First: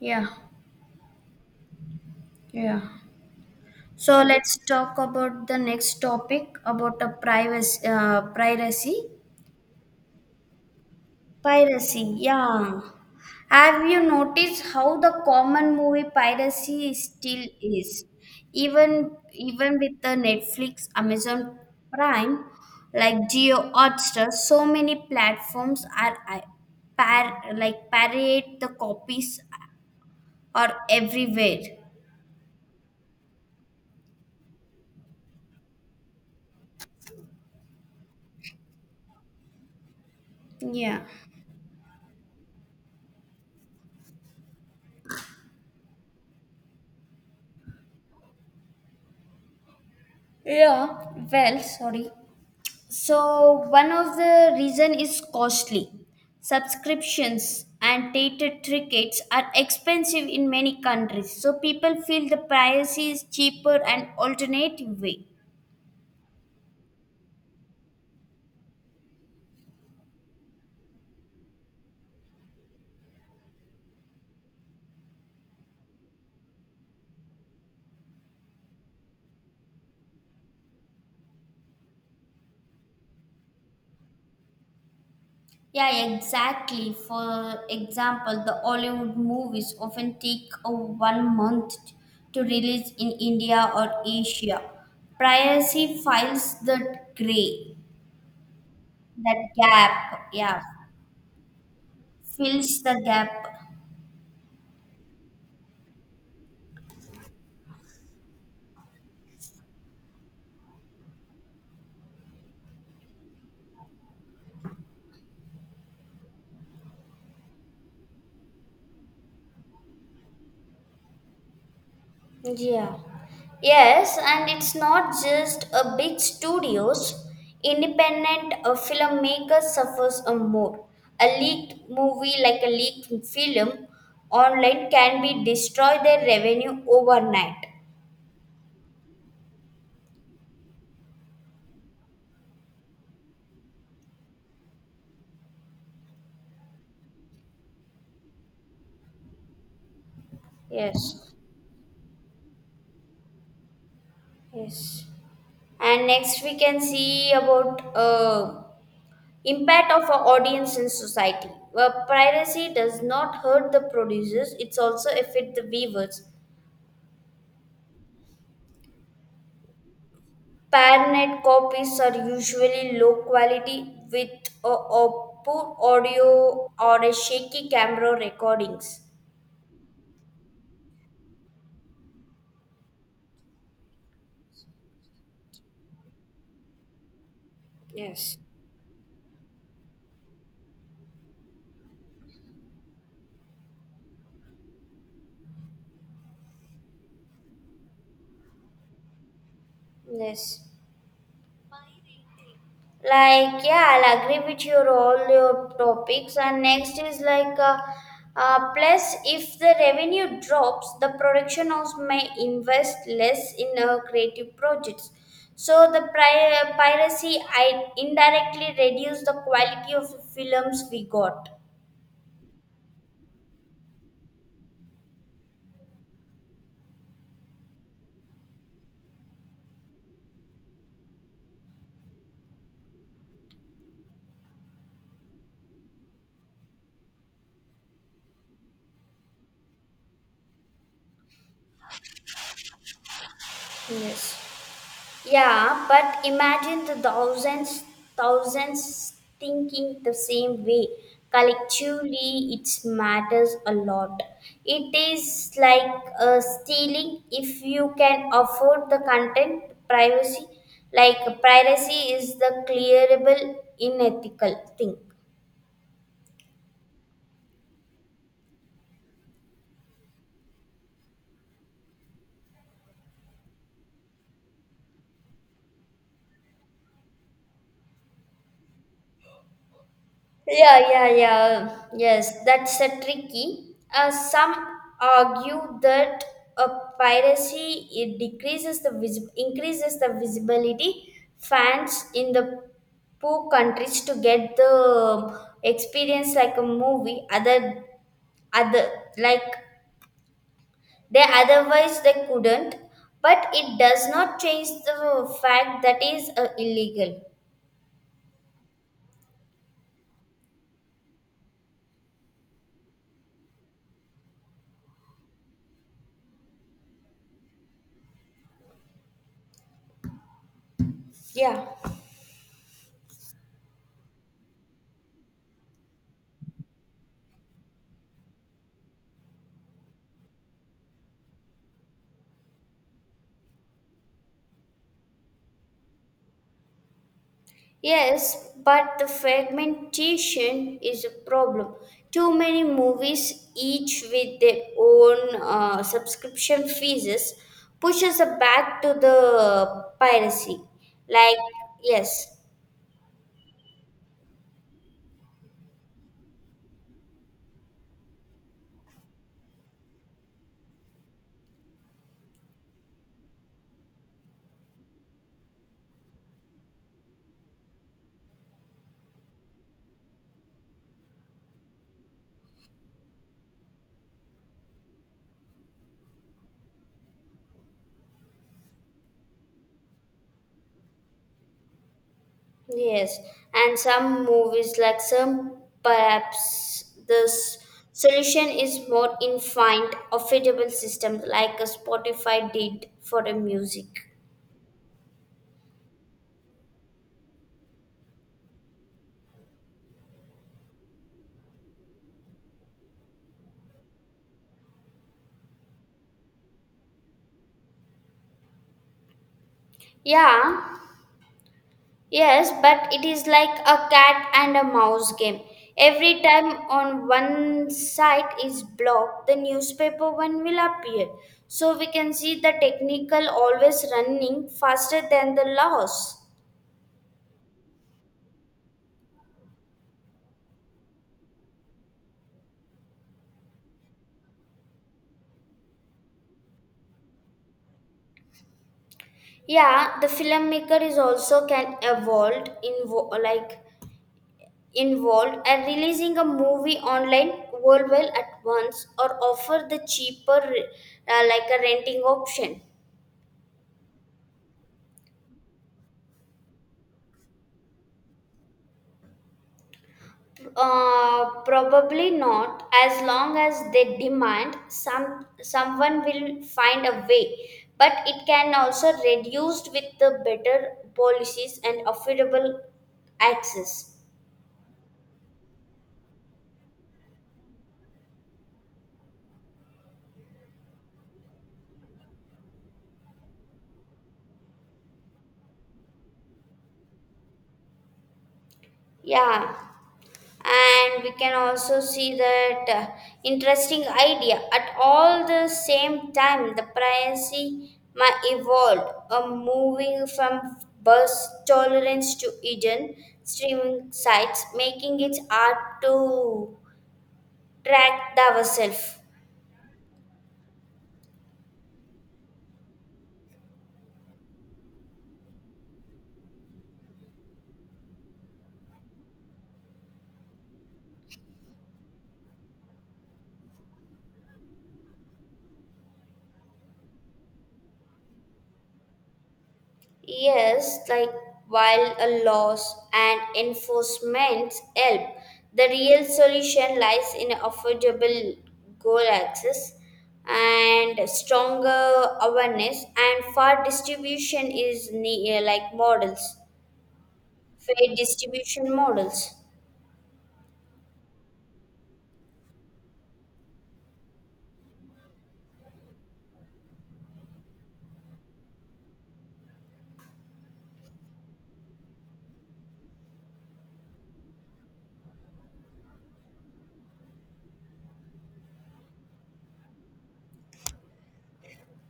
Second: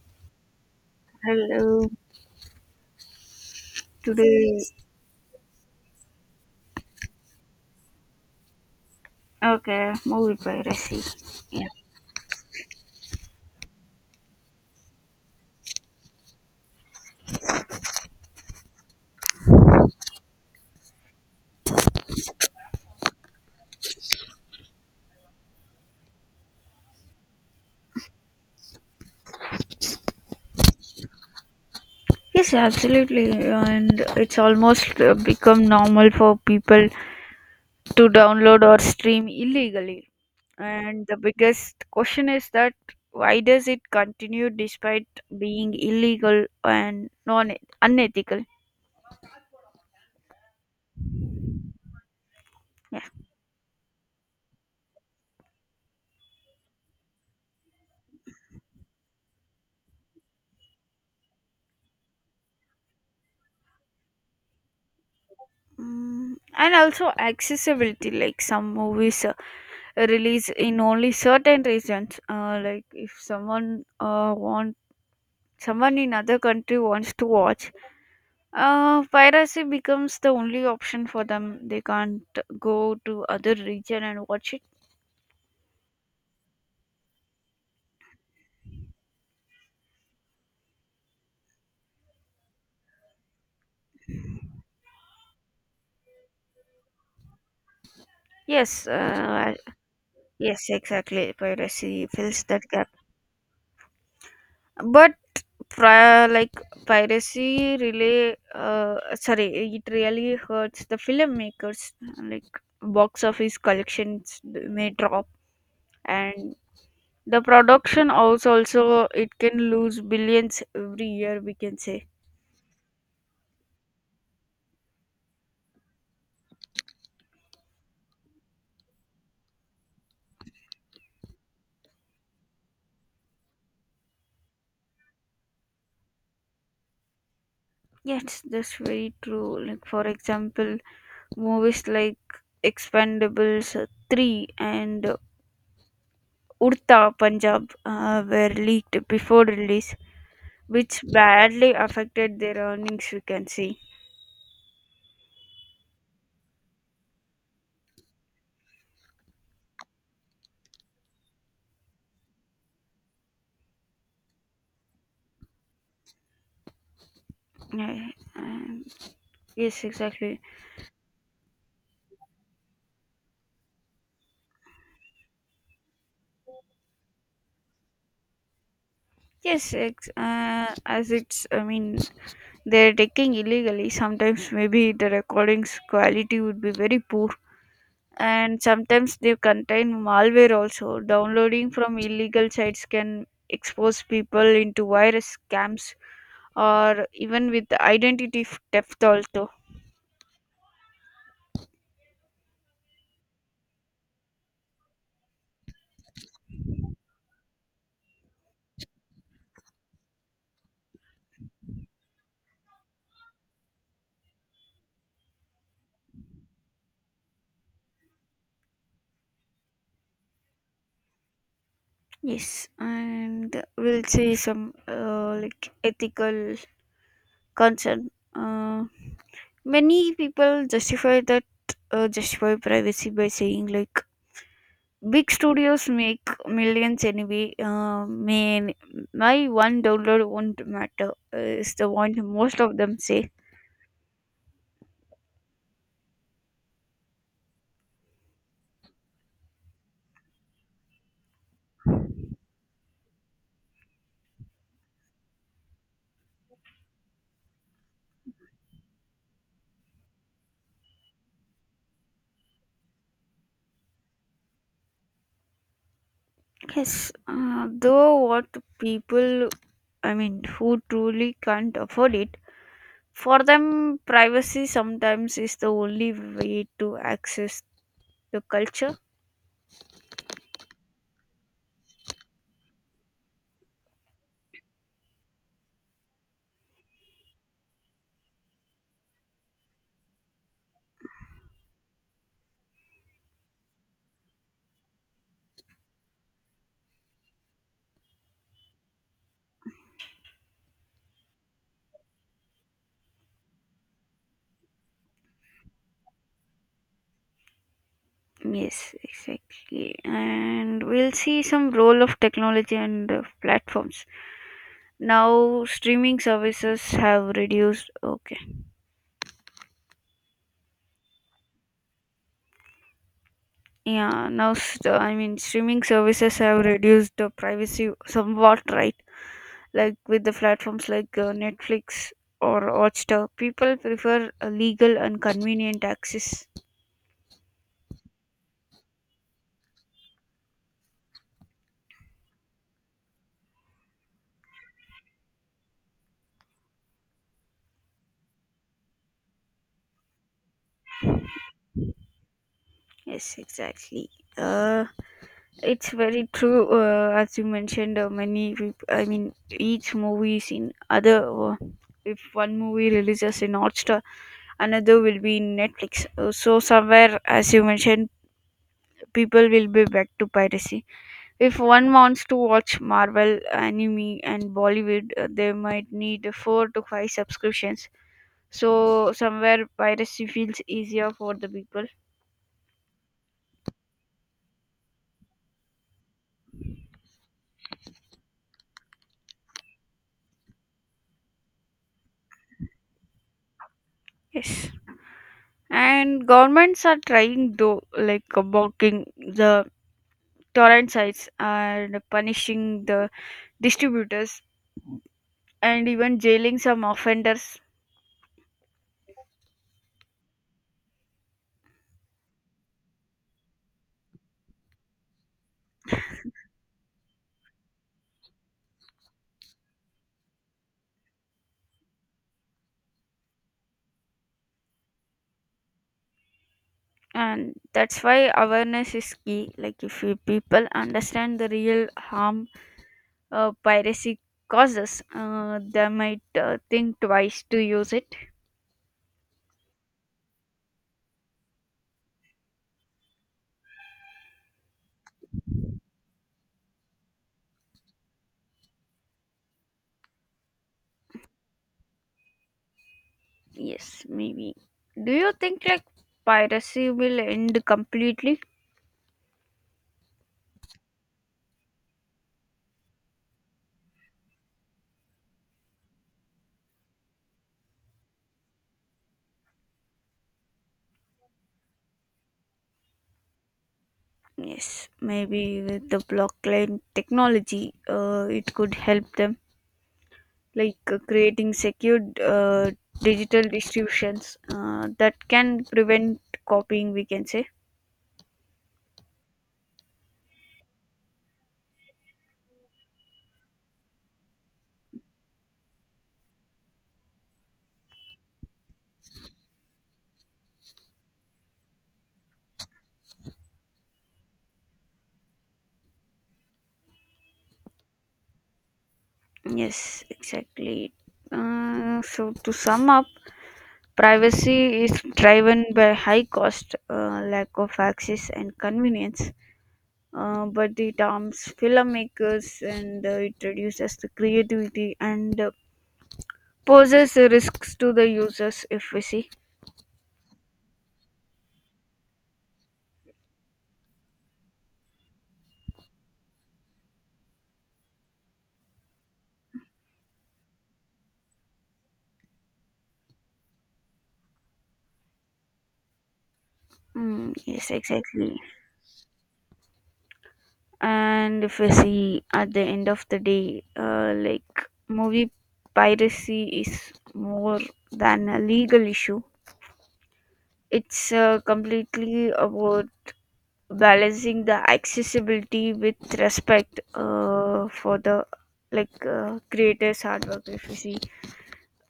Yeah, Hello. yeah. So Today, let's talk about the next topic about the piracy. okay, movie piracy. Yeah. Piracy, yeah. Have you noticed how the common movie piracy still is? Even with the Netflix, Amazon Prime, like Geo Hotstar, so many platforms are parade the copies are everywhere. Yes, absolutely. And it's almost become normal for people to download or stream illegally. Yeah. And the biggest question is that why does it continue despite being illegal and non unethical? Yeah. Well, sorry. Yeah. So one of the reason is costly. Subscriptions and theater tickets are expensive in many countries, so people feel the price is cheaper and alternative way. Mm, and also accessibility, like some movies release in only certain regions. Like if someone in other country wants to watch piracy becomes the only option for them. They can't go to other region and watch it. Yeah, exactly. For example, the Hollywood movies often take a 1 month to release in India or Asia. Privacy files the Yes. that gap, yeah, Yes, exactly, piracy fills that fills gap. the gap. But prior like piracy really sorry it really hurts the filmmakers, like box office collections may drop and the production also it can lose billions every year, we can say. Yeah. Yes, and it's not just a big studios. Independent filmmaker suffers a more. A leaked movie like a leaked film online can be destroy their revenue overnight. Yes, that's very true. Like for example, movies like Expendables 3 and Urta Punjab were leaked before release, which Yes. badly affected their earnings, we can see. Yes. And next we can see about impact of our audience in society. Well, piracy does not hurt the producers; it's also affect the viewers. Yeah, um, yes, exactly. Parnet copies are usually low quality with a poor audio or a shaky camera recordings. As it's, I mean, they're taking illegally. Sometimes maybe the recordings quality would be very poor. And sometimes they contain malware also. Downloading from illegal sites can expose people into virus scams or even with theft also. Yes. Like yeah, I'll agree with your all your topics. And next is like plus if the revenue drops, the production house may invest less in creative projects. So the piracy I indirectly reduce the quality of films we got. Yes, and we'll see some like ethical concern. Many people justify privacy by saying like, big studios make millions anyway. Man, my $1 won't matter, is the one most of them say. Yes. Yeah, but imagine the thousands, thousands thinking the same way. Collectively, it matters a lot. It is like stealing if you can afford the content privacy. Like piracy is the clearable, unethical thing. Yes, though what people, I mean, who truly can't afford it, for them, privacy sometimes is the only way to access the culture. Yeah, yeah, yeah. Yes, that's a tricky. Some argue that a piracy it decreases the increases the visibility. Fans in the poor countries to get the experience like a movie. Other like they otherwise they couldn't. But it does not change the fact that is illegal. Yes, exactly. And we'll see some role of technology and platforms. Now streaming services have reduced, okay. Yeah. Yeah, I mean streaming services have reduced the privacy somewhat, right? Like with the platforms like Netflix or Hotstar, people prefer a legal and convenient access. Yes, but the fragmentation is a problem. Too many movies, each with their own subscription fees, pushes us back to the piracy. Like, yes, Yes, exactly. Uh It's very true, as you mentioned, I mean, each movie is in other. If one movie releases in Hotstar, another will be in Netflix. So, somewhere, as you mentioned, people will be back to piracy. If one wants to watch Marvel, anime, and Bollywood, they might need four to five subscriptions. So, somewhere, piracy feels easier for the people. yes. And some movies, perhaps the solution is more infinite, affordable system like a Spotify did for the music. Yes. And governments are trying though, like blocking the torrent sites and punishing the distributors and even jailing some offenders. Yeah, yes, but it is like a cat and a mouse game. Every time on one side is blocked, the newspaper one will appear. So we can see the technical always running faster than the laws. And that's why awareness is key, like if you people understand the real harm piracy causes, they might think twice to use it. Yeah, the filmmaker is also can evolve invo- like involved and releasing a movie online worldwide at once or offer the cheaper like a renting option. Yes, maybe. Do you think like piracy will end completely? Probably not. As long as they demand, someone will find a way. But it can also reduced with the better policies and affordable access. Yes, maybe with the blockchain technology it could help them, like creating secured digital distributions that can prevent copying, we can say. Yeah. And we can also see that interesting idea at all the same time the privacy might evolved moving from bus tolerance to hidden streaming sites making it hard to track ourselves. Yes, exactly. So to sum up, privacy is driven by high cost, lack of access and convenience, but it harms filmmakers and it reduces the creativity and poses risks to the users, if we see. Yes, like while a laws and enforcement help, the real solution lies in affordable goal access and stronger awareness and fair distribution is models, Mm, yes, fair exactly. distribution models. And if we see at the end of the day, like movie piracy is more than a legal issue. It's completely about balancing the accessibility with respect for the creators hard work, if you see.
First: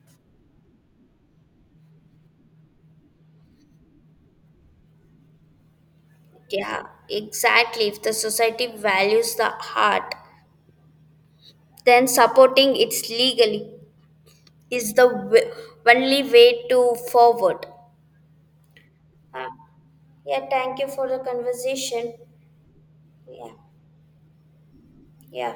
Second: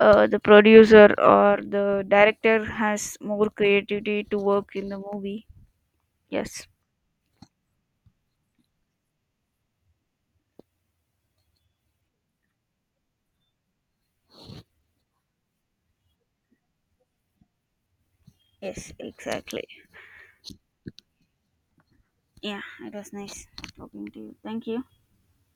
The producer or the director has more creativity to work in the movie. Yes. Yeah, exactly. If the society values the art, then supporting it legally is the only way to forward. Yes, Ah. exactly. Yeah, thank you for the conversation. Yeah, it was nice Yeah, talking to you. Thank you. yeah.